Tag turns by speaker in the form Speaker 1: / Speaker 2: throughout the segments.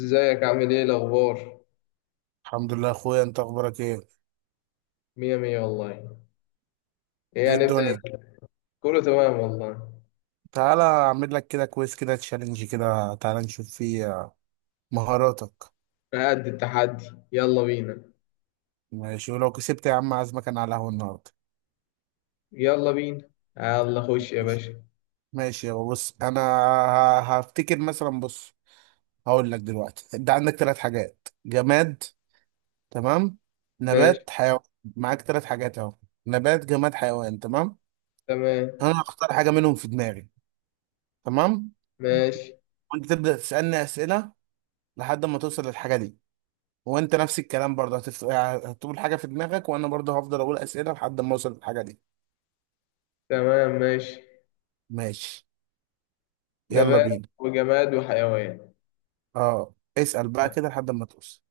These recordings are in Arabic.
Speaker 1: ازيك؟ عامل ايه؟ الاخبار؟
Speaker 2: الحمد لله يا اخويا، انت اخبارك ايه؟
Speaker 1: مية مية والله. ايه
Speaker 2: ايه
Speaker 1: هنبدأ؟
Speaker 2: الدنيا؟
Speaker 1: كله تمام والله.
Speaker 2: تعالى اعمل لك كده كويس، كده تشالنج كده، تعالى نشوف فيه مهاراتك.
Speaker 1: قد التحدي. يلا بينا.
Speaker 2: ماشي، ولو كسبت يا عم عازمك انا على القهوه النهارده.
Speaker 1: يلا بينا. يلا خش يا
Speaker 2: ماشي.
Speaker 1: باشا.
Speaker 2: ماشي، يابا بص انا هفتكر مثلا. بص هقول لك دلوقتي، انت عندك ثلاث حاجات: جماد، تمام،
Speaker 1: ماشي.
Speaker 2: نبات، حيوان. معاك ثلاث حاجات اهو: نبات، جماد، حيوان، تمام.
Speaker 1: تمام.
Speaker 2: انا هختار حاجه منهم في دماغي، تمام،
Speaker 1: ماشي.
Speaker 2: وانت تبدا تسالني اسئله لحد ما توصل للحاجه دي. وانت نفس الكلام برضه، هتقول حاجه في دماغك وانا برضه هفضل اقول اسئله لحد ما اوصل للحاجه دي.
Speaker 1: تمام. ماشي.
Speaker 2: ماشي، يلا
Speaker 1: نبات
Speaker 2: بينا.
Speaker 1: وجماد وحيوان.
Speaker 2: اه، اسال بقى كده لحد ما توصل.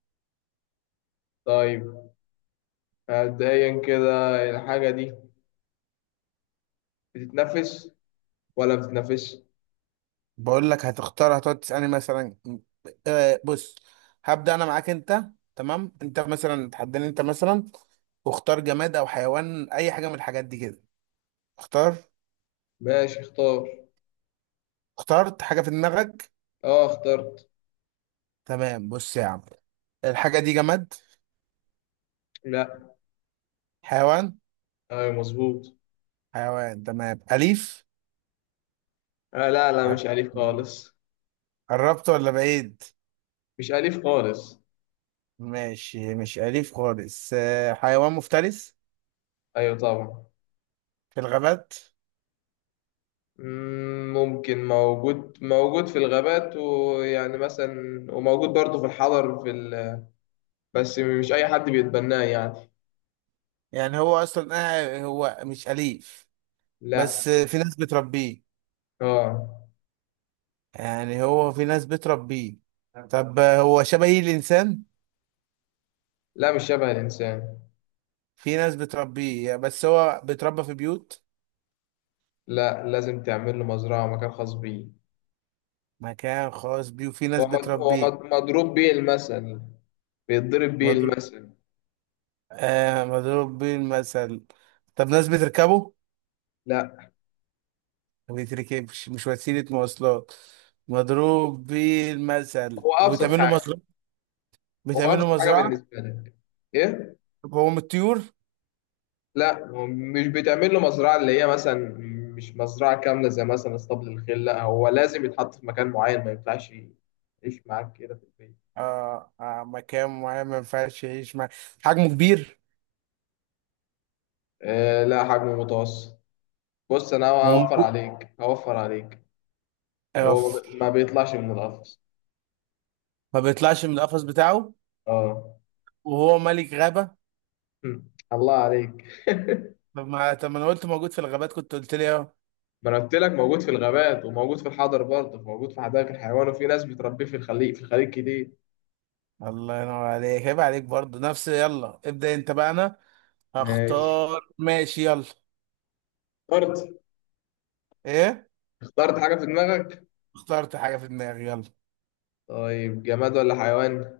Speaker 1: طيب، مبدئيا كده الحاجة دي بتتنفس ولا بتتنفس؟
Speaker 2: بقول لك هتختار، هتقعد تسالني مثلا. بص، هبدا انا معاك انت. تمام، انت مثلا تحداني، انت مثلا واختار جماد او حيوان، اي حاجه من الحاجات دي كده. اختار.
Speaker 1: ماشي، اختار.
Speaker 2: اخترت حاجه في دماغك؟
Speaker 1: اه اخترت.
Speaker 2: تمام. بص يا عم، الحاجه دي جماد؟
Speaker 1: لا.
Speaker 2: حيوان؟
Speaker 1: ايوه مظبوط.
Speaker 2: حيوان، تمام، اليف؟
Speaker 1: آه لا، لا مش أليف خالص.
Speaker 2: قربت ولا بعيد؟
Speaker 1: مش أليف خالص.
Speaker 2: ماشي، مش أليف خالص، حيوان مفترس
Speaker 1: ايوه طبعا.
Speaker 2: في الغابات؟
Speaker 1: ممكن موجود في الغابات، ويعني مثلا وموجود برضه في الحضر في بس مش أي حد بيتبناه يعني.
Speaker 2: يعني هو أصلا هو مش أليف، بس
Speaker 1: لا.
Speaker 2: في ناس بتربيه.
Speaker 1: اه.
Speaker 2: يعني هو في ناس بتربيه. طب هو شبه الإنسان؟
Speaker 1: لا مش شبه الإنسان.
Speaker 2: في ناس بتربيه بس هو بيتربى في بيوت.
Speaker 1: لا لازم تعمل له مزرعة ومكان خاص بيه.
Speaker 2: مكان خاص بيه وفي ناس بتربيه.
Speaker 1: مضروب بيه المثل، بيتضرب بيه
Speaker 2: مضروب،
Speaker 1: المثل.
Speaker 2: آه مضروب بيه المثل. طب ناس بتركبه؟
Speaker 1: لا.
Speaker 2: ما بيتركبش، مش وسيلة مواصلات. مضروب بيه المثل
Speaker 1: هو أبسط
Speaker 2: وبتعمل له
Speaker 1: حاجة.
Speaker 2: مصروف،
Speaker 1: هو
Speaker 2: بتعملوا
Speaker 1: أبسط حاجة
Speaker 2: مزرعة.
Speaker 1: بالنسبة لك. إيه؟
Speaker 2: طب هو من الطيور؟
Speaker 1: لا هو مش بتعمل له مزرعة اللي هي مثلا، مش مزرعة كاملة زي مثلا اسطبل الخيل. لا هو لازم يتحط في مكان معين، ما ينفعش يعيش معاك كده في البيت.
Speaker 2: آه آه، مكان معين ما ينفعش يعيش مع. حجمه كبير؟
Speaker 1: آه لا، حجمه متوسط. بص أنا
Speaker 2: ما هو
Speaker 1: هوفر
Speaker 2: موجود.
Speaker 1: عليك، هوفر عليك.
Speaker 2: آه
Speaker 1: هو ما بيطلعش من القفص.
Speaker 2: ما بيطلعش من القفص بتاعه.
Speaker 1: اه.
Speaker 2: وهو ملك غابة.
Speaker 1: هم. الله عليك.
Speaker 2: طب ما طب ما انا قلت موجود في الغابات كنت قلت لي اه.
Speaker 1: ما انا قلت لك موجود في الغابات، وموجود في الحضر برضه، موجود في حدائق الحيوان، وفي ناس بتربيه في الخليج، في الخليج كتير.
Speaker 2: الله ينور عليك، عيب عليك برضه، نفس. يلا ابدأ انت بقى، انا
Speaker 1: ماشي.
Speaker 2: هختار. ماشي، يلا.
Speaker 1: اخترت.
Speaker 2: ايه؟
Speaker 1: اخترت حاجة في دماغك.
Speaker 2: اخترت حاجة في دماغي، يلا.
Speaker 1: طيب جماد ولا حيوان؟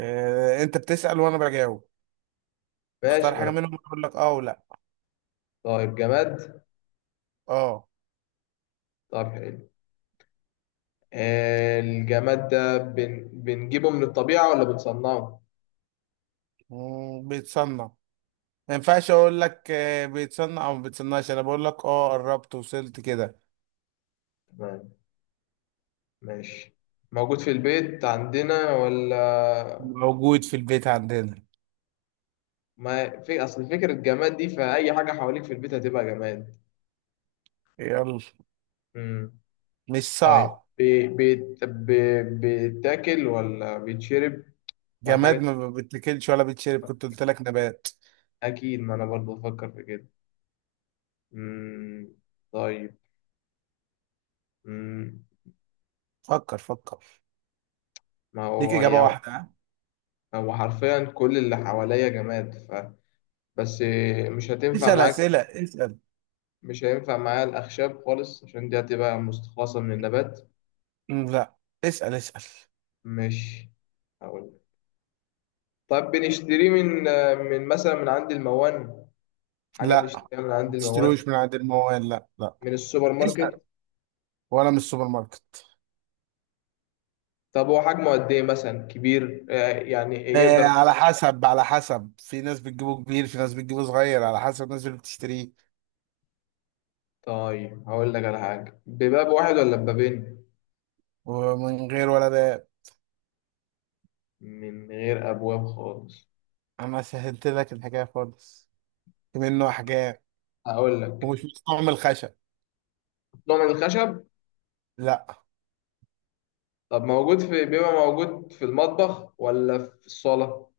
Speaker 2: إيه انت بتسأل وانا بجاوب؟
Speaker 1: ماشي،
Speaker 2: اختار
Speaker 1: ما
Speaker 2: حاجة
Speaker 1: انا.
Speaker 2: منهم اقول لك اه ولا.
Speaker 1: طيب جماد.
Speaker 2: اه.
Speaker 1: طب حلو. الجماد ده بنجيبه من الطبيعة ولا بنصنعه؟
Speaker 2: بيتصنع. ما ينفعش اقول لك بيتصنع او ما بيتصنعش، انا بقول لك اه قربت وصلت كده.
Speaker 1: تمام. ماشي. موجود في البيت عندنا ولا؟
Speaker 2: موجود في البيت عندنا.
Speaker 1: ما في أصل فكرة جماد دي، فأي حاجة حواليك في البيت هتبقى جماد.
Speaker 2: يلا.
Speaker 1: مم.
Speaker 2: مش
Speaker 1: طيب،
Speaker 2: صعب.
Speaker 1: بيتاكل ولا بيتشرب ولا
Speaker 2: جماد،
Speaker 1: حاجات؟
Speaker 2: ما بتاكلش ولا بتشرب، كنت قلت لك نبات.
Speaker 1: أكيد، ما أنا برضه بفكر في كده. مم. طيب. مم.
Speaker 2: فكر فكر،
Speaker 1: ما
Speaker 2: ليك
Speaker 1: هو
Speaker 2: اجابه
Speaker 1: يعني
Speaker 2: واحده، ها؟
Speaker 1: هو حرفيا كل اللي حواليا جماد، ف بس مش هتنفع
Speaker 2: اسال
Speaker 1: معاك.
Speaker 2: اسئله، اسال.
Speaker 1: مش هينفع معايا الأخشاب خالص، عشان دي هتبقى مستخلصة من النبات.
Speaker 2: لا. اسال اسال.
Speaker 1: مش هقول. طب بنشتريه من، من مثلا من عند الموان؟ حاجة
Speaker 2: لا،
Speaker 1: بنشتريها من
Speaker 2: ما
Speaker 1: عند الموان؟
Speaker 2: تشتروش من عند الموال، لا لا.
Speaker 1: من السوبر
Speaker 2: اسال.
Speaker 1: ماركت؟
Speaker 2: ولا من السوبر ماركت.
Speaker 1: طب هو حجمه قد إيه؟ مثلا كبير يعني
Speaker 2: آه
Speaker 1: يقدر؟
Speaker 2: على حسب، على حسب، في ناس بتجيبه كبير في ناس بتجيبه صغير، على حسب الناس اللي بتشتريه.
Speaker 1: طيب هقول لك على حاجة، بباب واحد ولا ببابين؟
Speaker 2: ومن غير ولا ده.
Speaker 1: من غير أبواب خالص.
Speaker 2: انا سهلت لك الحكايه خالص، في منه احجام.
Speaker 1: هقول لك،
Speaker 2: ومش مستعمل خشب؟
Speaker 1: نوع من الخشب.
Speaker 2: لا.
Speaker 1: طب موجود في، بيبقى موجود في المطبخ ولا في الصالة؟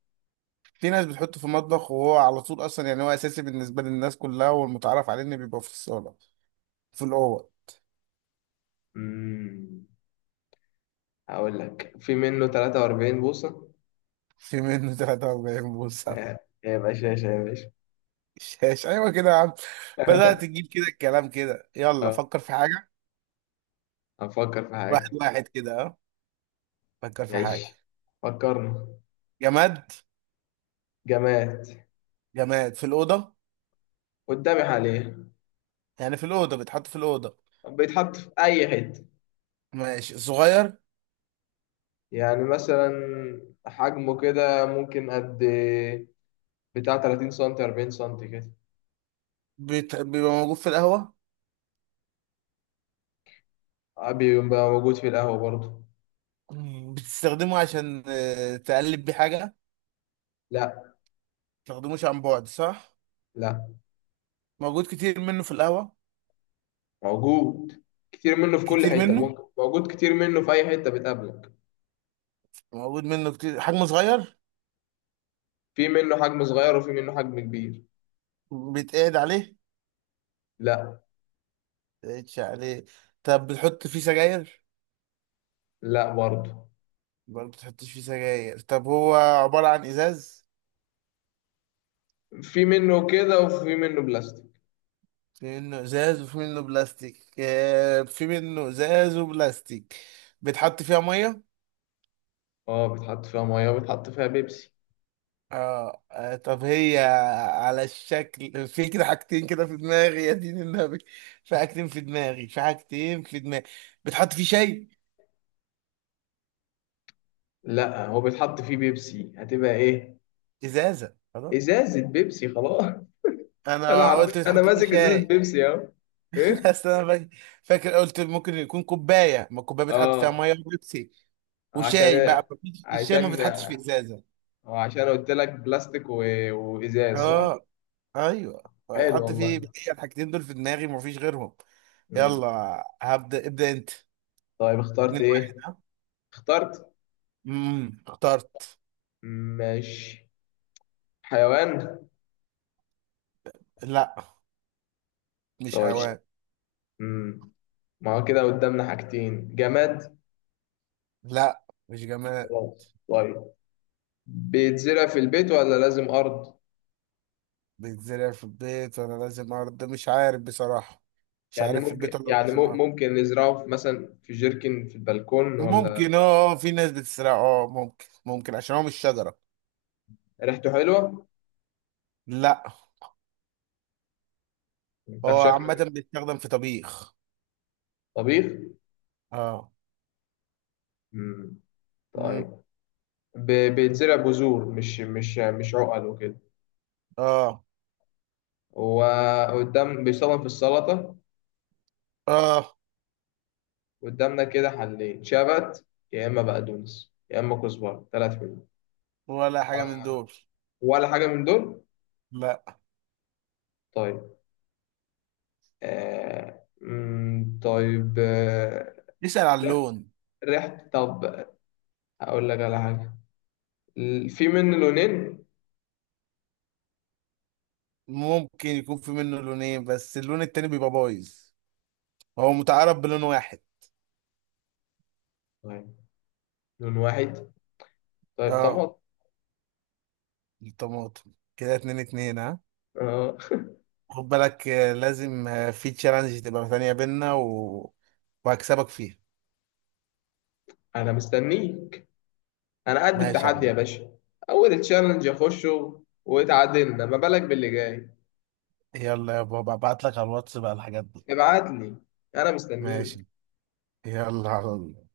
Speaker 2: في ناس بتحطه في المطبخ وهو على طول اصلا، يعني هو اساسي بالنسبه للناس كلها، والمتعارف عليه انه بيبقى في الصاله في الاوض.
Speaker 1: مم. هقول لك في منه 43 بوصة.
Speaker 2: في منه 43 بوصه؟
Speaker 1: آه. يا باشا يا باشا يا باشا.
Speaker 2: شاش، ايوه كده يا عم، بدات تجيب كده الكلام كده. يلا
Speaker 1: آه،
Speaker 2: فكر في حاجه.
Speaker 1: هنفكر في
Speaker 2: واحد
Speaker 1: حاجة.
Speaker 2: واحد كده اه. فكر في حاجه.
Speaker 1: ماشي. فكرنا.
Speaker 2: جماد.
Speaker 1: جماد.
Speaker 2: جماد في الاوضه،
Speaker 1: قدامي حاليا.
Speaker 2: يعني في الاوضه بيتحط في الاوضه.
Speaker 1: بيتحط في أي حتة.
Speaker 2: ماشي، صغير.
Speaker 1: يعني مثلا حجمه كده ممكن قد بتاع 30 سنتي، 40 سنتي كده.
Speaker 2: بيبقى موجود في القهوه.
Speaker 1: بيبقى موجود في القهوة برضه.
Speaker 2: بتستخدمه عشان تقلب بيه حاجة ما.
Speaker 1: لا.
Speaker 2: بتستخدموش عن بعد، صح؟
Speaker 1: لا.
Speaker 2: موجود كتير منه في القهوة،
Speaker 1: موجود كتير منه في كل
Speaker 2: كتير
Speaker 1: حتة،
Speaker 2: منه،
Speaker 1: ممكن موجود كتير منه في أي حتة بتقابلك.
Speaker 2: موجود منه كتير، حجمه صغير.
Speaker 1: في منه حجم صغير وفي منه حجم كبير.
Speaker 2: بيتقعد عليه؟
Speaker 1: لا.
Speaker 2: بيتقعدش عليه. طب بتحط فيه سجاير؟
Speaker 1: لا برضه.
Speaker 2: برضه بتحطش فيه سجاير. طب هو عبارة عن إزاز؟
Speaker 1: في منه كده وفي منه بلاستيك.
Speaker 2: في منه إزاز وفي منه بلاستيك. في منه إزاز وبلاستيك. بتحط فيها مية؟
Speaker 1: اه بيتحط فيها ميه وبيتحط فيها بيبسي.
Speaker 2: اه. طب هي على الشكل، في كده حاجتين كده في دماغي يا دين النبي. في حاجتين في دماغي، في حاجتين في دماغي. بتحط فيه شاي؟
Speaker 1: لا هو بيتحط فيه بيبسي، هتبقى ايه؟
Speaker 2: ازازه، خلاص.
Speaker 1: ازازه بيبسي خلاص. انا
Speaker 2: انا
Speaker 1: عارف،
Speaker 2: قلت
Speaker 1: انا
Speaker 2: بتحط فيه
Speaker 1: ماسك ازازه
Speaker 2: شاي.
Speaker 1: بيبسي اهو. ايه.
Speaker 2: بس انا فاكر قلت ممكن يكون كوبايه، ما الكوبايه بتحط فيها
Speaker 1: اه.
Speaker 2: ميه وبيبسي وشاي
Speaker 1: عشان،
Speaker 2: بقى، الشاي ما
Speaker 1: عشان،
Speaker 2: بيتحطش في ازازه.
Speaker 1: عشان قلت لك بلاستيك وازاز صح.
Speaker 2: اه. ايوه.
Speaker 1: حلو
Speaker 2: بتحط
Speaker 1: والله.
Speaker 2: فيه، هي الحاجتين دول في دماغي ومفيش غيرهم.
Speaker 1: مم.
Speaker 2: يلا هبدا، ابدا انت.
Speaker 1: طيب اخترت
Speaker 2: اتنين واحد
Speaker 1: ايه؟
Speaker 2: ها.
Speaker 1: اخترت.
Speaker 2: اخترت.
Speaker 1: ماشي. حيوان.
Speaker 2: لا، مش
Speaker 1: طيب.
Speaker 2: حيوان.
Speaker 1: مم. ما هو كده قدامنا حاجتين، جماد.
Speaker 2: لا، مش جماد.
Speaker 1: خلاص طيب. بيتزرع في البيت ولا لازم أرض؟
Speaker 2: بيتزرع في البيت ولا لازم ارض، مش عارف بصراحة. مش
Speaker 1: يعني
Speaker 2: عارف في البيت
Speaker 1: ممكن،
Speaker 2: ولا
Speaker 1: يعني
Speaker 2: لازم ارض.
Speaker 1: ممكن نزرعه في مثلا في جيركن في البلكون ولا؟
Speaker 2: ممكن اه، في ناس بتزرع، اه ممكن، ممكن، عشان هو مش شجرة.
Speaker 1: ريحته حلوة؟
Speaker 2: لا.
Speaker 1: طب
Speaker 2: هو
Speaker 1: شكله.
Speaker 2: عامة بيستخدم في طبيخ.
Speaker 1: طبيخ؟
Speaker 2: اه.
Speaker 1: مم.
Speaker 2: مم.
Speaker 1: طيب بيتزرع بذور، مش عقل وكده.
Speaker 2: اه.
Speaker 1: وقدام بيستخدم في السلطة.
Speaker 2: اه.
Speaker 1: قدامنا كده حلين، شبت يا إما بقدونس يا إما كزبرة، ثلاث منهم.
Speaker 2: ولا حاجة من دول.
Speaker 1: ولا حاجة من دول؟
Speaker 2: لا.
Speaker 1: طيب. آه... طيب آه...
Speaker 2: اسأل على اللون.
Speaker 1: ريحة طب. هقول لك على حاجة، في منه لونين.
Speaker 2: ممكن يكون في منه لونين بس اللون التاني بيبقى بايظ، هو متعارف بلون واحد.
Speaker 1: طيب لون واحد. طيب
Speaker 2: اه،
Speaker 1: طماط.
Speaker 2: الطماطم كده، اتنين اتنين ها.
Speaker 1: اه.
Speaker 2: خد بالك لازم في تشالنج تبقى ثانية بينا وهكسبك فيها.
Speaker 1: انا مستنيك. انا قد
Speaker 2: ماشي يا
Speaker 1: التحدي يا
Speaker 2: عم.
Speaker 1: باشا. اول تشالنج اخشه واتعادلنا، ما بالك باللي جاي.
Speaker 2: يلا يا بابا، ابعت لك على الواتس بقى الحاجات دي.
Speaker 1: ابعت لي. انا مستنيك.
Speaker 2: ماشي، يلا على الله.